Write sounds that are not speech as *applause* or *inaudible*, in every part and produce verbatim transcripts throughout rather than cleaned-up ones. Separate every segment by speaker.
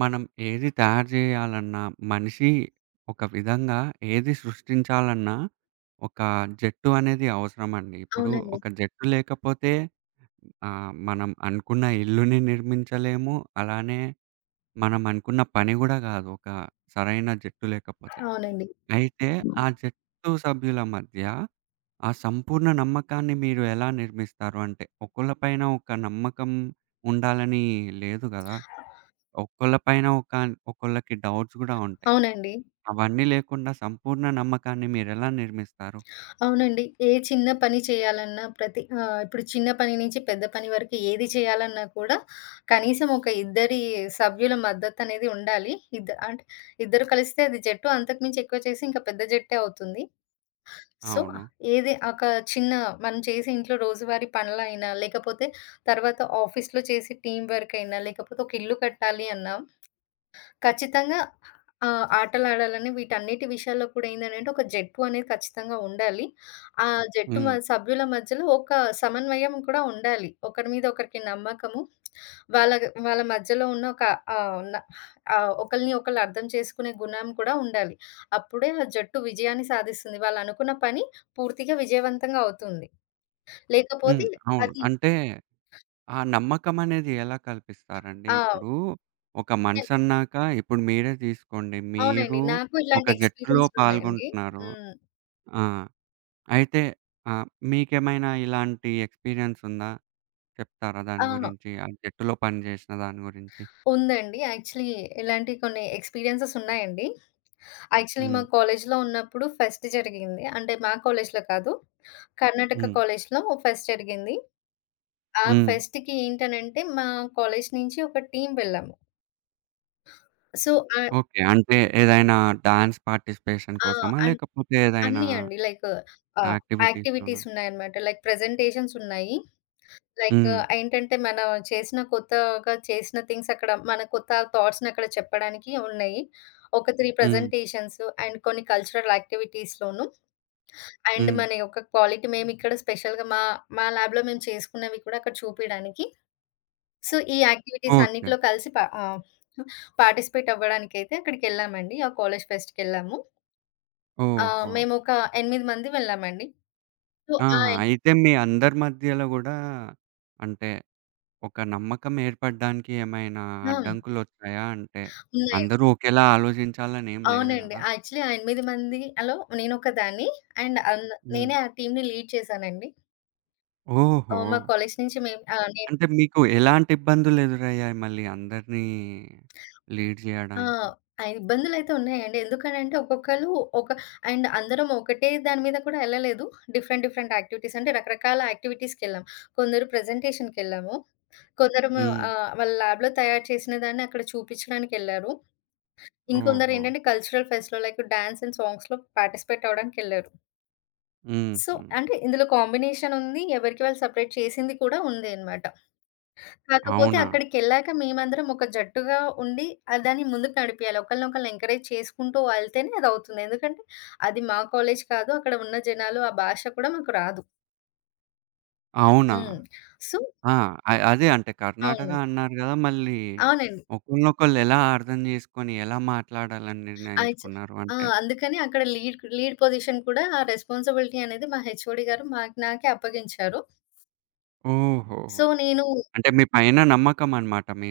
Speaker 1: మనం ఏది తయారు జేయాలన్నా, మనిషి ఒక విధంగా ఏది సృష్టించాలన్నా, ఒక జట్టు అనేది అవసరమండి. ఇప్పుడు
Speaker 2: అవునండి.
Speaker 1: ఒక జట్టు లేకపోతే ఆహ్, మనం అనుకున్న ఇల్లుని నిర్మించలేము. అలానే మనం అనుకున్న పని గూడా గాదు. ఒక సరైన జట్టు లేకపోతే.
Speaker 2: అవునండి.
Speaker 1: అయితే ఆ జట్టు సభ్యుల మధ్య ఆ సంపూర్ణ నమ్మకాన్ని మీరు ఎలా నిర్మిస్తారు? అంటే ఒకళ్ళ పైన ఒక నమ్మకం ఉండాలని లేదు గదా! ఒక్కొల్ల పైన ఒక ఒక్కొల్లకి డౌట్స్ గూడా ఉంటాయి.
Speaker 2: అవునండి.
Speaker 1: అవన్నీ లేకుండా సంపూర్ణ నమ్మకాన్ని మీరెలా నిర్మిస్తారు?
Speaker 2: అవునండి. ఏ చిన్న పని చేయాలన్నా ప్రతి ఆహ్, ఇప్పుడు చిన్న పని నుంచి పెద్ద పని వరకు ఏది చేయాలన్నా కూడా కనీసం ఒక ఇద్దరి సభ్యుల మద్దతనేది ఉండాలి. ఇద్ద అంటే ఇద్దరు కలిస్తే అది జట్టు అంతకు మించి ఎక్కువ చేసి ఇంకా పెద్ద జట్టే అవుతుంది. సో,
Speaker 1: అవును.
Speaker 2: ఏది ఒక చిన్న మనం చేసే ఇంట్లో రోజువారీ పనులైనా, లేకపోతే తర్వాత ఆఫీస్‌లో చేసే టీమ్ వర్క్ అయినా, లేకపోతే ఒక ఇల్లు కట్టాలి అన్నా ఖచ్చితంగా ఆహ్, ఆటలాడాలని వీటన్నిటి విషయాల్లో కూడా ఏందనంటే ఒక జట్టు అనేది ఖచ్చితంగా ఉండాలి. ఆ జట్టు మ
Speaker 1: హ్మ్.
Speaker 2: సభ్యుల మధ్యలో ఒక సమన్వయం కూడా ఉండాలి. ఒకరి మీద ఒకరికి నమ్మకము, వాళ్ళ వాళ్ళ మధ్యలో ఉన్న ఒక ఆహ్, న ఆహ్, ఒకళ్ళని ఒకళ్ళు అర్థం చేసుకునే గుణం కూడా ఉండాలి. అప్పుడే ఆ జట్టు విజయాన్ని సాధిస్తుంది. వాళ్ళు అనుకున్న పని పూర్తిగా విజయవంతంగా అవుతుంది.
Speaker 1: హ్మ్.
Speaker 2: లేకపోతే
Speaker 1: అవును.
Speaker 2: అది
Speaker 1: అంటే ఆ నమ్మకం అనేది ఎలా కల్పిస్తారండి?
Speaker 2: ఆ!
Speaker 1: ఇప్పుడు ఒక మనిషన్నాక ఇప్పుడు మీరే తీసుకోండి.
Speaker 2: అవునండి.
Speaker 1: మీరు
Speaker 2: నాకు
Speaker 1: ఒక
Speaker 2: ఇలాంటి
Speaker 1: జట్టులో
Speaker 2: ఎక్స్‌పీరియన్స్‌లున్నాయండి.
Speaker 1: పాల్గొంటున్నారు.
Speaker 2: హ్మ్.
Speaker 1: ఆ! అయితే ఆహ్, మీకేమైనా ఇలాంటి ఎక్స్‌పీరియన్స్ ఉందా? చెప్తారా దాని
Speaker 2: ఆ!
Speaker 1: గురించి? ఆ జట్టులో పని జేసిన దాని గురించి?
Speaker 2: ఉందండి. యాక్చువల్లీ ఇలాంటి కొన్ని ఎక్స్‌పీరియన్సెస్ ఉన్నాయండి. యాక్చువల్లీ మా
Speaker 1: హ్మ్.
Speaker 2: కాలేజీలో ఉన్నప్పుడు ఫెస్ట్ జరిగింది. అంటే మా కాలేజీలో కాదు. కర్ణాటక
Speaker 1: హ్మ్.
Speaker 2: కాలేజీలో ఫెస్ట్ జరిగింది. ఆ
Speaker 1: హ్మ్.
Speaker 2: ఫెస్ట్‌కి ఏంటనంటే మా కాలేజీ నుంచి ఒక టీమ్ వెళ్ళాము. సో, ఆహ్,
Speaker 1: ఓకే. అంటే ఏదైనా డాన్స్ పార్టిసిపేషన్
Speaker 2: ఆ!
Speaker 1: కోసమా?
Speaker 2: అన్
Speaker 1: లేకపోతే ఏదైనా
Speaker 2: అన్నీ అండి. లైక్ ఆహ్,
Speaker 1: యాక్టివిటీస్‌లోనా?
Speaker 2: యాక్టివిటీస్ ఉన్నాయన్నమాట. లైక్ ప్రెజెంటేషన్స్ ఉన్నాయి. లైక్
Speaker 1: హ్మ్.
Speaker 2: ఏంటంటే, మనం చేసిన కొత్తగా చేసిన థింగ్స్ అక్కడ మన కొత్త థాట్స్‌నక్కడ చెప్పడానికి ఉన్నాయి. ఒక మూడు
Speaker 1: హ్మ్.
Speaker 2: ప్రజెంటేషన్స్ అండ్ కొన్ని కల్చరల్ యాక్టివిటీస్‌లోను అండ్
Speaker 1: హ్మ్.
Speaker 2: మన యొక్క క్వాలిటీ మేమిక్కడ స్పెషల్‌గా మా మా ల్యాబ్‌లో మేము చేసుకున్నవి కూడా అక్కడ చూపియడానికి. సో, ఈ యాక్టివిటీస్
Speaker 1: ఓకే.
Speaker 2: అన్నిట్లో కలిసి పా ఆహ్, పార్టిసిపేట్ అవ్వడానికైతే అక్కడికెళ్ళామండి. ఆ కాలేజ్ ఫెస్ట్‌కెళ్ళాము. ఆహ్,
Speaker 1: ఓహో!
Speaker 2: మేమొక ఎనిమిది మంది వెళ్ళామండి. సో, ఆ
Speaker 1: ఆహా! అయితే మీ అందరి మధ్యలో గూడా అంటే ఒక నమ్మకం ఏర్పడడానికి ఏమైనా
Speaker 2: ఎగ్జామ్
Speaker 1: అడ్డంకులొచ్చాయా? అంటే
Speaker 2: ఉన్నాయి.
Speaker 1: అందరూ ఒకేలా ఆలోచించాలని ఏం లేదు
Speaker 2: అవునండి.
Speaker 1: గదా!
Speaker 2: యాక్చువల్లీ ఆ ఎనిమిది మందిలో నేనొకదాన్ని. అండ్ అన్
Speaker 1: హ్మ్.
Speaker 2: నేనే ఆ టీమ్‌ని లీడ్ చేశానండి.
Speaker 1: ఓహో!
Speaker 2: ఆహ్, మా కాలేజ్ నుంచి మేము ఆహ్, నేను
Speaker 1: అంటే మీకు ఎలాంటి ఇబ్బందులు ఎదురయ్యాయి మళ్ళీ అందరినీ లీడ్
Speaker 2: ఆ!
Speaker 1: జేయడానికి?
Speaker 2: ఆ ఇబ్బందులైతే ఉన్నాయండి. ఎందుకనంటే ఒక్కొక్కళ్ళు ఒక అండ్ అందరం ఒకటే దాని మీద కూడా ఎళ్ళలేదు. డిఫరెంట్ డిఫరెంట్ యాక్టివిటీస్ అంటే రకరకాల యాక్టివిటీస్‌కెళ్ళాం. కొందరు ప్రజెంటేషన్‌కెళ్ళాము. కొందరేమో
Speaker 1: హ్మ్.
Speaker 2: ఆహ్, వాళ్ళ ల్యాబ్‌లో తయారు చేసిన దాన్ని అక్కడ చూపించడానికెళ్లారు.
Speaker 1: ఓహో!
Speaker 2: ఇంకొందరేంటంటే కల్చరల్ ఫెస్ట్‌లో లైక్ డాన్స్ అండ్ సాంగ్స్‌లో పార్టిసిపేట్ అవ్వడానికెళ్లారు. సో,
Speaker 1: హుహు.
Speaker 2: అంటే ఇందులో కాంబినేషన్ ఉంది. ఎవరికి వాళ్ళు సెపరేట్ చేసింది కూడా ఉంది అన్నమాట. కాకపోతే
Speaker 1: అవునా?
Speaker 2: అక్కడికెళ్ళాక మేమందరం ఒక జట్టుగా ఉండి ఆహ్, దాన్ని ముందుకు నడిపియాలి. ఒకళ్ళనొకళ్ళని ఎంకరేజ్ చేసుకుంటూ వెళ్తేనే అదవుతుంది. ఎందుకంటే అది మా కాలేజ్ కాదు. అక్కడ ఉన్న జనాలు, ఆ భాష కూడా మాకు రాదు.
Speaker 1: అవునా?
Speaker 2: హ్మ్. సో
Speaker 1: ఆ! అ అదే అంటే కర్ణాటక
Speaker 2: అవును.
Speaker 1: అన్నారు గదా! మళ్ళీ
Speaker 2: అవునండి.
Speaker 1: ఒకళ్ళనొకళ్ళు ఎలా అర్థం జేసుకొని, ఎలా మాట్లాడాలని
Speaker 2: ఆచ్
Speaker 1: నిర్ణయించుకున్నారు
Speaker 2: ఆ!
Speaker 1: అంటే?
Speaker 2: అందుకని అక్కడ లీడ్ లీడ్ పొజిషన్ కూడా ఆ రెస్పాన్సిబిలిటీ అనేది మా హెచ్ఓడి గారు మాకు నాకే అప్పగించారు.
Speaker 1: ఓహో!
Speaker 2: సో, నేను
Speaker 1: అంటే మీ పైన నమ్మకం అన్నమాట మీ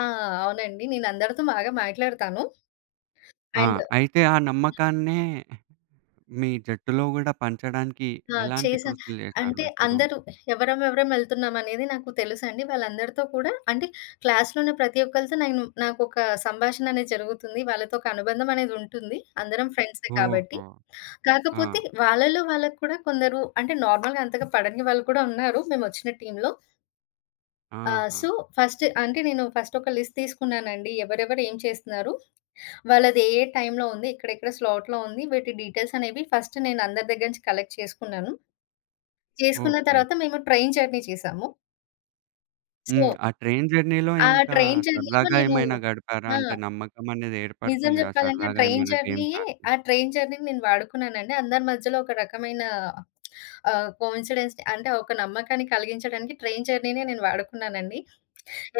Speaker 2: ఆ! అవునండి. నేను అందరితో బాగా మాట్లాడతాను.
Speaker 1: ఆ!
Speaker 2: అండ్
Speaker 1: అయితే ఆ నమ్మకాన్నే మీ జట్టులో గూడా పంచడానికి
Speaker 2: ఆ!
Speaker 1: ఎలాంటి
Speaker 2: చేశాను.
Speaker 1: కృషులు జేశారు
Speaker 2: అంటే
Speaker 1: ఇప్పుడు?
Speaker 2: అందరూ ఎవరం ఎవరం ఎళ్తున్నామనేది నాకు తెలుసండి. వాళ్ళందరితో కూడా అంటే క్లాస్‌లోనే ప్రతి ఒక్కళ్ళతో నేను నాకొక సంభాషణ అనేది జరుగుతుంది. వాళ్ళతో ఒక అనుబంధం అనేది ఉంటుంది. అందరం ఫ్రెండ్సే కాబట్టి.
Speaker 1: ఓహో! ఆ!
Speaker 2: కాకపోతే వాళ్ళలో వాళ్ళకి కూడా కొందరు అంటే నార్మల్‌గా అంతగా పడని వాళ్ళు కూడా ఉన్నారు మేమొచ్చిన టీమ్‌లో. ఆహ్,
Speaker 1: ఆహా!
Speaker 2: సో, ఫస్ట్ అంటే నేను ఫస్ట్ ఒక లిస్ట్ తీసుకున్నానండి. ఎవరెవరు ఏం చేస్తున్నారు? వాళ్ళది ఏ ఏ టైమ్‌లో ఉంది? ఎక్కడెక్కడ స్లాట్‌లో ఉంది? వీటి డీటెయిల్స్ అనేవి ఫస్ట్ నేను అందరి దగ్గర నుంచి కలెక్ట్ చేసుకున్నాను. చేసుకున్న
Speaker 1: ఓకే.
Speaker 2: తర్వాత మేము ట్రైన్ జర్నీ చేశాము.
Speaker 1: హ్మ్.
Speaker 2: సో,
Speaker 1: ఆ ట్రైన్ జర్నీలో
Speaker 2: ఆ
Speaker 1: ఇంకా
Speaker 2: ట్రైన్ జర్నీలో
Speaker 1: సరదాగా
Speaker 2: నేను
Speaker 1: ఏమైనా గడిపారా?
Speaker 2: ఆ!
Speaker 1: అంటే నమ్మకం అనేది
Speaker 2: నిజం
Speaker 1: ఏర్పడుతుంది గదా!
Speaker 2: జెప్పాలంటే ఆ
Speaker 1: సరదాగా
Speaker 2: ట్రైన్
Speaker 1: ఏమైనా గేమ్స్
Speaker 2: జర్నీయే
Speaker 1: ఆడితే.
Speaker 2: ఆ ట్రైన్ జర్నీని నేను వాడుకున్నానండి. అందరి మధ్యలో ఒక రకమైన ఆహ్, కోయిన్సిడెన్స్‌ని అంటే ఒక నమ్మకాన్ని కలిగించడానికి ట్రైన్ జర్నీనే నేను వాడుకున్నానండి.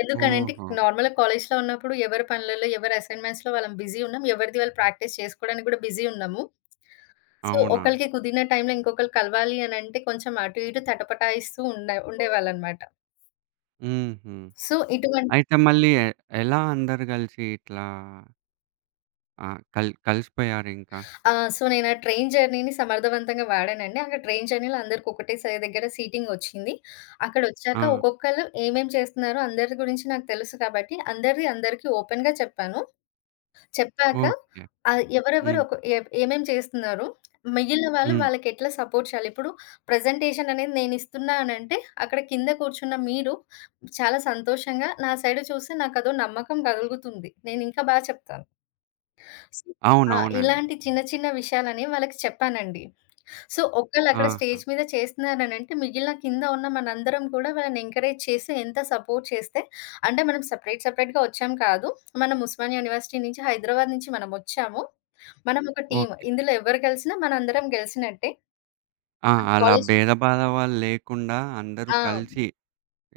Speaker 2: ఎందుకనంటే
Speaker 1: ఓహో!
Speaker 2: నార్మల్‌గా కాలేజ్‌లో ఉన్నప్పుడు ఎవరి పనులలో, ఎవరి అసైన్‌మెంట్స్‌లో వాళ్ళం బిజీ ఉన్నాం. ఎవరిది వాళ్ళు ప్రాక్టీస్ చేసుకోవడానికి గూడా బిజీ ఉన్నాము. సో,
Speaker 1: అవునా?
Speaker 2: ఒకళ్ళకి కుదిరిన టైంలో ఇంకొకళ్ళు కలవాలి అనంటే కొంచెం అటు, ఇటు తటపటాయిస్తూ ఉండే ఉండేవాళ్ళనమాట.
Speaker 1: హుహు.
Speaker 2: సో, ఇటువంటి
Speaker 1: అయితే మళ్ళీ ఎ ఎలా అందరూ గలిసి ఇట్లా ఆహ్, కల్ కలిసిపోయారింకా?
Speaker 2: ఆ! సో, నేనా ట్రైన్ జర్నీని సమర్థవంతంగా వాడానండి. అక్కడ ట్రైన్ జర్నీలో అందరికి ఒకటే స దగ్గర సీటింగొచ్చింది. అక్కడొచ్చాక
Speaker 1: ఆ!
Speaker 2: ఒక్కొక్కళ్ళు ఏమేం చేస్తున్నారో అందరి గురించి నాకు తెలుసు కాబట్టి, అందరిది అందరికీ ఓపెన్‌గా చెప్పాను. చెప్పాక
Speaker 1: ఓకే.
Speaker 2: ఆహ్, ఎవరెవరు
Speaker 1: హ్మ్.
Speaker 2: ఒక ఎ ఏమేం చేస్తున్నారు, మిగిలిన వాళ్ళు
Speaker 1: హ్మ్.
Speaker 2: వాళ్ళకెట్లా సపోర్ట్ చేయాలి. ఇప్పుడు ప్రజెంటేషన్ అనేది నేనిస్తున్నానంటే, అక్కడ కింద కూర్చున్న మీరు చాలా సంతోషంగా నా సైడ్ చూసి నాకదో నమ్మకం కలుగుతుంది. నేనింకా బా చెప్తాను. ఆ!
Speaker 1: అవునవునండి.
Speaker 2: ఇలాంటి చిన్న చిన్న విషయాలని వాళ్ళకి చెప్పానండి. సో, ఒకళ్ళక్కడ
Speaker 1: ఆహా!
Speaker 2: స్టేజ్ మీద చేస్తున్నారనంటే మిగిలిన కింద ఉన్న మనందరం కూడా వాళ్ళని ఎంకరేజ్ చేసి ఎంత సపోర్ట్ చేస్తే అంటే మనం సెపరేట్ సెపరేట్‌గా వచ్చాం కాదు. మనం ఉస్మానియా యూనివర్సిటీ నుంచి, హైదరాబాద్ నుంచి మనమొచ్చాము. మనం ఒక టీమ్.
Speaker 1: ఓకే.
Speaker 2: ఇందులో ఎవరు గెలిసినా మనందరం గెలిసినట్టే.
Speaker 1: ఆ! అలా
Speaker 2: కాలేజ్
Speaker 1: భేదభావాలు లేకుండా అందరూ
Speaker 2: ఆ!
Speaker 1: కలిసి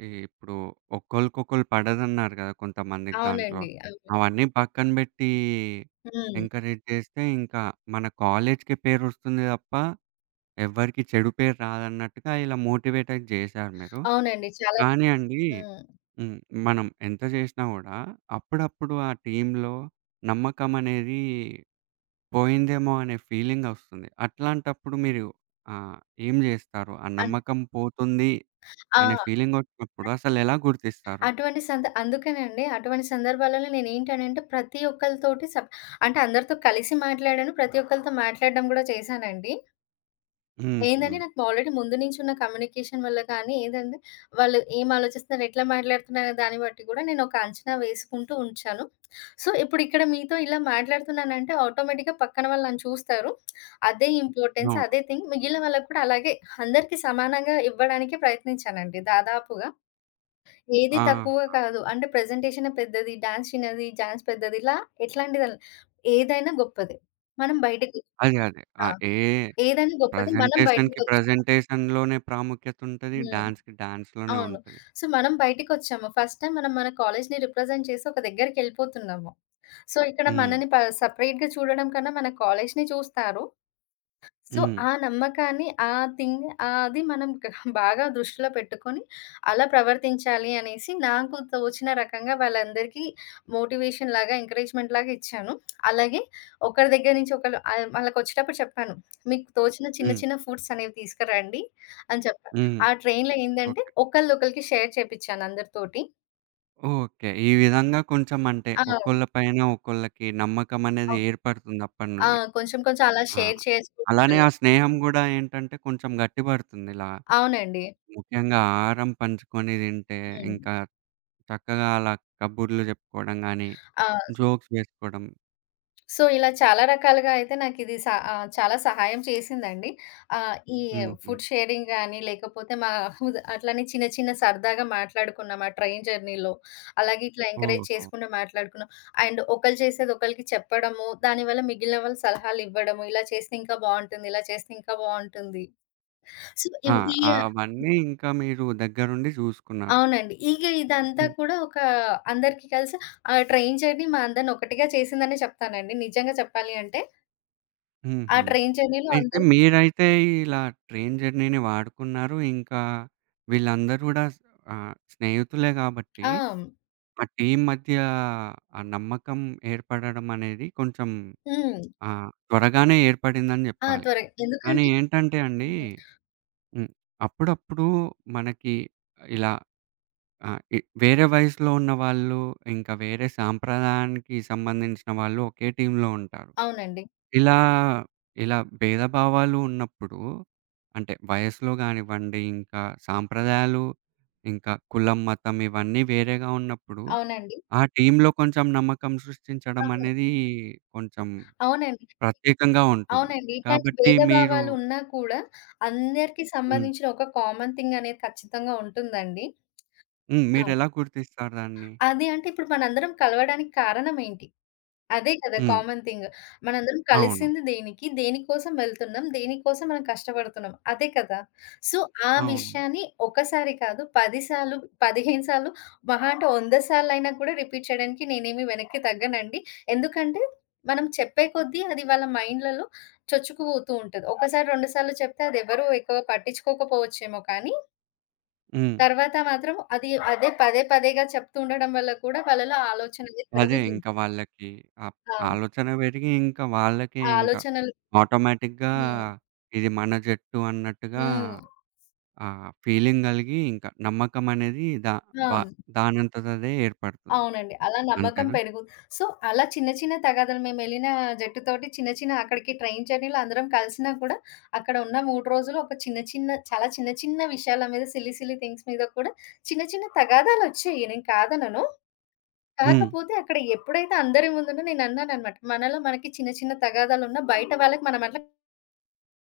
Speaker 1: ఈ ఇప్పుడు ఒకళ్ళకొకళ్ళు పడదన్నారు గదా! కొంతమందికి దాంట్లో.
Speaker 2: అవునండి. అవును.
Speaker 1: అవన్నీ పక్కన బెట్టి
Speaker 2: హ్మ్.
Speaker 1: ఎంకరేజ్ జేస్తే ఇంకా మన కాలేజీకి పేరొస్తుంది తప్ప ఎవ్వరికీ చెడు పేరు రాదన్నట్టుగా ఇలా మోటివేట్ అయితే జేశారు మీరు.
Speaker 2: అవునండి. చాలా
Speaker 1: కానీ అండి
Speaker 2: హ్మ్.
Speaker 1: హ్మ్. మనం ఎంత జేసినా గూడా అప్పుడప్పుడు ఆ టీమ్‌లో నమ్మకం అనేది పోయిందేమో అనే ఫీలింగొస్తుంది. అట్లాంటప్పుడు మీరు ఆహ్, ఏం జేస్తారు? ఆ
Speaker 2: అన్
Speaker 1: నమ్మకం పోతుంది అనే
Speaker 2: ఆ!
Speaker 1: ఫీలింగొచ్చినప్పుడు అసలెలా గుర్తిస్తారు?
Speaker 2: అటువంటి సంద అందుకేనండి. అటువంటి సందర్భాలలో నేనేంటనంటే ప్రతి ఒక్కళ్ళతోటి సప్ అంటే అందరితో కలిసి మాట్లాడాను. ప్రతి ఒక్కళ్ళతో మాట్లాడడం గూడా చేశానండి.
Speaker 1: హుహు.
Speaker 2: ఏందంటే నాకు ఆల్రెడీ ముందు నుంచి ఉన్న కమ్యూనికేషన్ వల్ల కానీ ఏదంటే వాళ్ళు ఏం ఆలోచిస్తున్నారు, ఎట్లా మాట్లాడుతున్నారు అనే దాన్ని బట్టి గూడా నేను ఒక అంచనా వేసుకుంటూ ఉంచాను. సో, ఇప్పుడు ఇక్కడ మీతో ఇలా మాట్లాడుతున్నానంటే ఆటోమేటిక్‌గా పక్కన వాళ్ళు నన్ను చూస్తారు. అదే ఇంపార్టెన్స్
Speaker 1: అవును.
Speaker 2: అదే థింగ్ మిగిలిన వాళ్ళకి కూడా అలాగే అందరికీ సమానంగా ఇవ్వడానికే ప్రయత్నించానండి దాదాపుగా. ఏది
Speaker 1: ఆ!
Speaker 2: తక్కువ కాదు. అంటే ప్రెజెంటేషనే పెద్దది, డాన్స్ చిన్నది, డాన్స్ పెద్దది ఇలా ఎట్లాంటిదన్ ఏదైనా గొప్పదే. మనం బయటకి
Speaker 1: అదే. అదే. ఆ!
Speaker 2: ఆ!
Speaker 1: ఏ
Speaker 2: ఏదైనా గొప్పది. మనం
Speaker 1: ప్రజెంటేషన్‌కి
Speaker 2: బయటికొచ్చాము.
Speaker 1: ప్రజెంటేషన్‌లోనే ప్రాముఖ్యతుంటది.
Speaker 2: హ్మ్.
Speaker 1: డాన్స్‌కి డాన్స్‌లోనే
Speaker 2: అవును.
Speaker 1: ఉంటది.
Speaker 2: సో, మనం బయటికొచ్చాము. ఫస్ట్ టైమ్ మనం మన కాలేజిని రిప్రజెంట్ చేసి ఒక దగ్గరికెళ్ళిపోతున్నాము. సో, ఇక్కడ
Speaker 1: హ్మ్.
Speaker 2: మనని ప సెపరేట్‌గా చూడడం కన్నా మన కాలేజిని చూస్తారు. సో,
Speaker 1: హ్మ్.
Speaker 2: ఆ నమ్మకాన్ని, ఆ థింగ్ అది మనం క- బాగా దృష్టిలో పెట్టుకొని, అలా ప్రవర్తించాలి అనేసి నాకు తోచిన రకంగా వాళ్ళందరికీ మోటివేషన్‌లాగా, ఎంకరేజ్‌మెంట్‌లాగా ఇచ్చాను. అలాగే ఒకరి దగ్గర నుంచి ఒకళ్ళు ఆహ్, వాళ్ళకొచ్చేటప్పుడు చెప్పాను. మీకు తోచిన చిన్న
Speaker 1: హ్మ్.
Speaker 2: చిన్న ఫుడ్స్ అనేవి తీసుకురండి అని చెప్పా.
Speaker 1: హ్మ్.
Speaker 2: ఆ ట్రైన్‌లో ఏందంటే
Speaker 1: ఓకే.
Speaker 2: ఒకళ్ళు ఒకళ్ళకి షేర్ చేపిచ్చాను అందరితోటి.
Speaker 1: ఓకే. ఈ విధంగా కొంచెం అంటే
Speaker 2: ఆ!
Speaker 1: ఒకళ్ళ పైన ఒకళ్ళకి నమ్మకం అనేది
Speaker 2: ఓహ్!
Speaker 1: ఏర్పడుతుంది
Speaker 2: ఆ!
Speaker 1: అప్పటినుండి.
Speaker 2: కొంచెం కొంచెం అలా
Speaker 1: ఆ!
Speaker 2: షేర్ చేసుకోవడం
Speaker 1: అలానే
Speaker 2: వల్ల
Speaker 1: ఆ స్నేహం గూడా ఏంటంటే కొంచెం గట్టిపడుతుంది ఇలా.
Speaker 2: అవునండి.
Speaker 1: ముఖ్యంగా ఆహారం పంచుకొని తింటే
Speaker 2: హ్మ్.
Speaker 1: ఇంకా చక్కగా అలా కబుర్లు చెప్పుకోవడం గానీ,
Speaker 2: ఆ!
Speaker 1: జోక్స్ వేసుకోవడం.
Speaker 2: సో, ఇలా చాలా రకాలుగా అయితే నాకిది సా ఆహ్, చాలా సహాయం చేసిందండి. ఆహ్, ఈ
Speaker 1: హుహు.
Speaker 2: ఫుడ్ షేరింగ్ గాని, లేకపోతే మా *laughs* హుద్ అట్లనే చిన్న చిన్న సరదాగా మాట్లాడుకున్నాం ఆ ట్రైన్ జర్నీలో. అలాగే ఇట్లా ఎంకరేజ్
Speaker 1: ఓహో!
Speaker 2: చేసుకుంటూ మాట్లాడుకున్నాం. అండ్ ఒకళ్ళు చేసేది ఒకళ్ళకి చెప్పడము, దానివల్ల మిగిలిన వాళ్ళు సలహాలివ్వడము, ఇలా చేస్తే ఇంకా బావుంటుంది, ఇలా చేస్తే ఇంకా బావుంటుంది. సో,
Speaker 1: ఆ!
Speaker 2: ఇవ్ ఈ
Speaker 1: అవన్నీ ఇంకా మీరు దగ్గరుండి చూసుకున్నారు.
Speaker 2: అవునండి. ఇగ ఇదంతా
Speaker 1: హ్మ్.
Speaker 2: కూడా ఒక అందరికీ కలిసి ఆ ట్రైన్ జర్నీ మా అందరిని ఒకటిగా చేసిందనే చెప్తానండి. నిజంగా చెప్పాలి అంటే. ఆ
Speaker 1: హుహు.
Speaker 2: ట్రైన్ జర్నీలో
Speaker 1: అయితే
Speaker 2: అందరూ
Speaker 1: మీరైతే ఇలా ట్రైన్ జర్నీని వాడుకున్నారు. ఇంకా వీళ్ళందరూ గూడా స్ ఆహ్, స్నేహితులే గాబట్టి,
Speaker 2: ఆ!
Speaker 1: ఆ టీమ్ మధ్య ఆ నమ్మకం ఏర్పడడం అనేది కొంచెం
Speaker 2: హ్మ్.
Speaker 1: ఆహ్, త్వరగానే ఏర్పడిందని
Speaker 2: ఆ!
Speaker 1: జెప్పాలి.
Speaker 2: త్వరగా
Speaker 1: కానీ
Speaker 2: ఎందుకంటే
Speaker 1: ఏంటంటే అండి
Speaker 2: హ్మ్.
Speaker 1: హ్మ్. అప్పుడప్పుడు మనకి ఇలా ఆహ్, ఇ వేరే వయసులో ఉన్న వాళ్ళు, ఇంకా వేరే సాంప్రదాయానికి సంబంధించిన వాళ్ళు ఒకే టీమ్‌లో ఉంటారు.
Speaker 2: అవునండి.
Speaker 1: ఇలా, ఇలా భేదభావాలు ఉన్నప్పుడు అంటే వయసులో గానివ్వండి, ఇంకా సాంప్రదాయాలు, ఇంకా కులం, మతం ఇవన్నీ వేరేగా ఉన్నప్పుడు
Speaker 2: అవునండి.
Speaker 1: ఆ టీమ్‌లో కొంచెం నమ్మకం సృష్టించడం
Speaker 2: అవును.
Speaker 1: అనేది కొంచెం
Speaker 2: అవునండి.
Speaker 1: ప్రత్యేకంగా ఉంటుంది.
Speaker 2: అవునండి. ఇట్లాంటి
Speaker 1: కాబట్టి మీరు
Speaker 2: భేదభావాలు ఉన్నా కూడా అందరికి
Speaker 1: హ్మ్.
Speaker 2: సంబంధించిన ఒక కామన్ థింగ్ అనేది ఖచ్చితంగా ఉంటుందండి.
Speaker 1: హ్మ్.
Speaker 2: ఆ!
Speaker 1: మీరెలా గుర్తిస్తారు దాన్ని?
Speaker 2: అది అంటే ఇప్పుడు మనందరం కలవడానికి కారణం ఏంటి? అదే కదా!
Speaker 1: హ్మ్.
Speaker 2: Common thing. మనందరం
Speaker 1: అవును.
Speaker 2: కలిసింది దేనికి? దేనికోసం వెళ్తున్నాం? దేనికోసం మనం కష్టపడుతున్నాం? అదే కదా! సో, ఆ
Speaker 1: అవును.
Speaker 2: విషయాన్ని ఒకసారి కాదు పది సార్లు, పదిహేను సార్లు మహా అంటే వంద సార్లయినా కూడా రిపీట్ చేయడానికి నేనేమి వెనక్కి తగ్గనండి. ఎందుకంటే, మనం చెప్పే కొద్దీ అది వాళ్ళ మైండ్‌లలో చొచ్చుకుపోతూ ఉంటది. ఒకసారి, రెండు సార్లు చెప్తే అదెవరు ఎక్కువ పట్టించుకోకపోవచ్చేమో కానీ,
Speaker 1: హ్మ్.
Speaker 2: తర్వాత మాత్రం అది అదే పదే పదేగా చెప్తూ ఉండడం వల్ల కూడా వాళ్ళలో ఆలోచన అనేది
Speaker 1: అదే ఇంక
Speaker 2: పెరుగుతుంది.
Speaker 1: వాళ్ళకి ఆహ్,
Speaker 2: ఆ!
Speaker 1: ఆలోచన పెరిగి ఇంకా వాళ్ళకే
Speaker 2: ఆ
Speaker 1: ఇంకా
Speaker 2: ఆలోచనలు
Speaker 1: ఆటోమేటిక్‌గా
Speaker 2: హ్మ్.
Speaker 1: ఇది మన జట్టు అన్నట్టుగా
Speaker 2: హ్మ్.
Speaker 1: ఆ ఫీలింగ్ కలిగి ఇంకా నమ్మకం అనేది దా
Speaker 2: ఆ!
Speaker 1: వ దానంతట అదే ఏర్పడుతుంది.
Speaker 2: అవునండి. అలా నమ్మకం
Speaker 1: అంతేనా?
Speaker 2: పెరుగు సో, అలా చిన్న చిన్న తగాదాలు మేమెళ్ళిన జట్టుతోటి చిన్న చిన్న అక్కడికి ట్రైన్ జర్నీలో అందరం కలిసినా కూడా, అక్కడ ఉన్న మూడు రోజులు ఒక చిన్న చిన్న చాలా చిన్న చిన్న విషయాల మీద సిల్లీ సిల్లీ థింగ్స్ మీద కూడా చిన్న చిన్న తగాదాలొచ్చాయి. నేను కాదనను.
Speaker 1: హ్మ్.
Speaker 2: కాకపోతే అక్కడ ఎప్పుడైతే అందరి ముందున నేనన్నాననమాట. మనలో మనకి చిన్న చిన్న తగాదాలున్నా బయట వాళ్ళకి మనమట్లా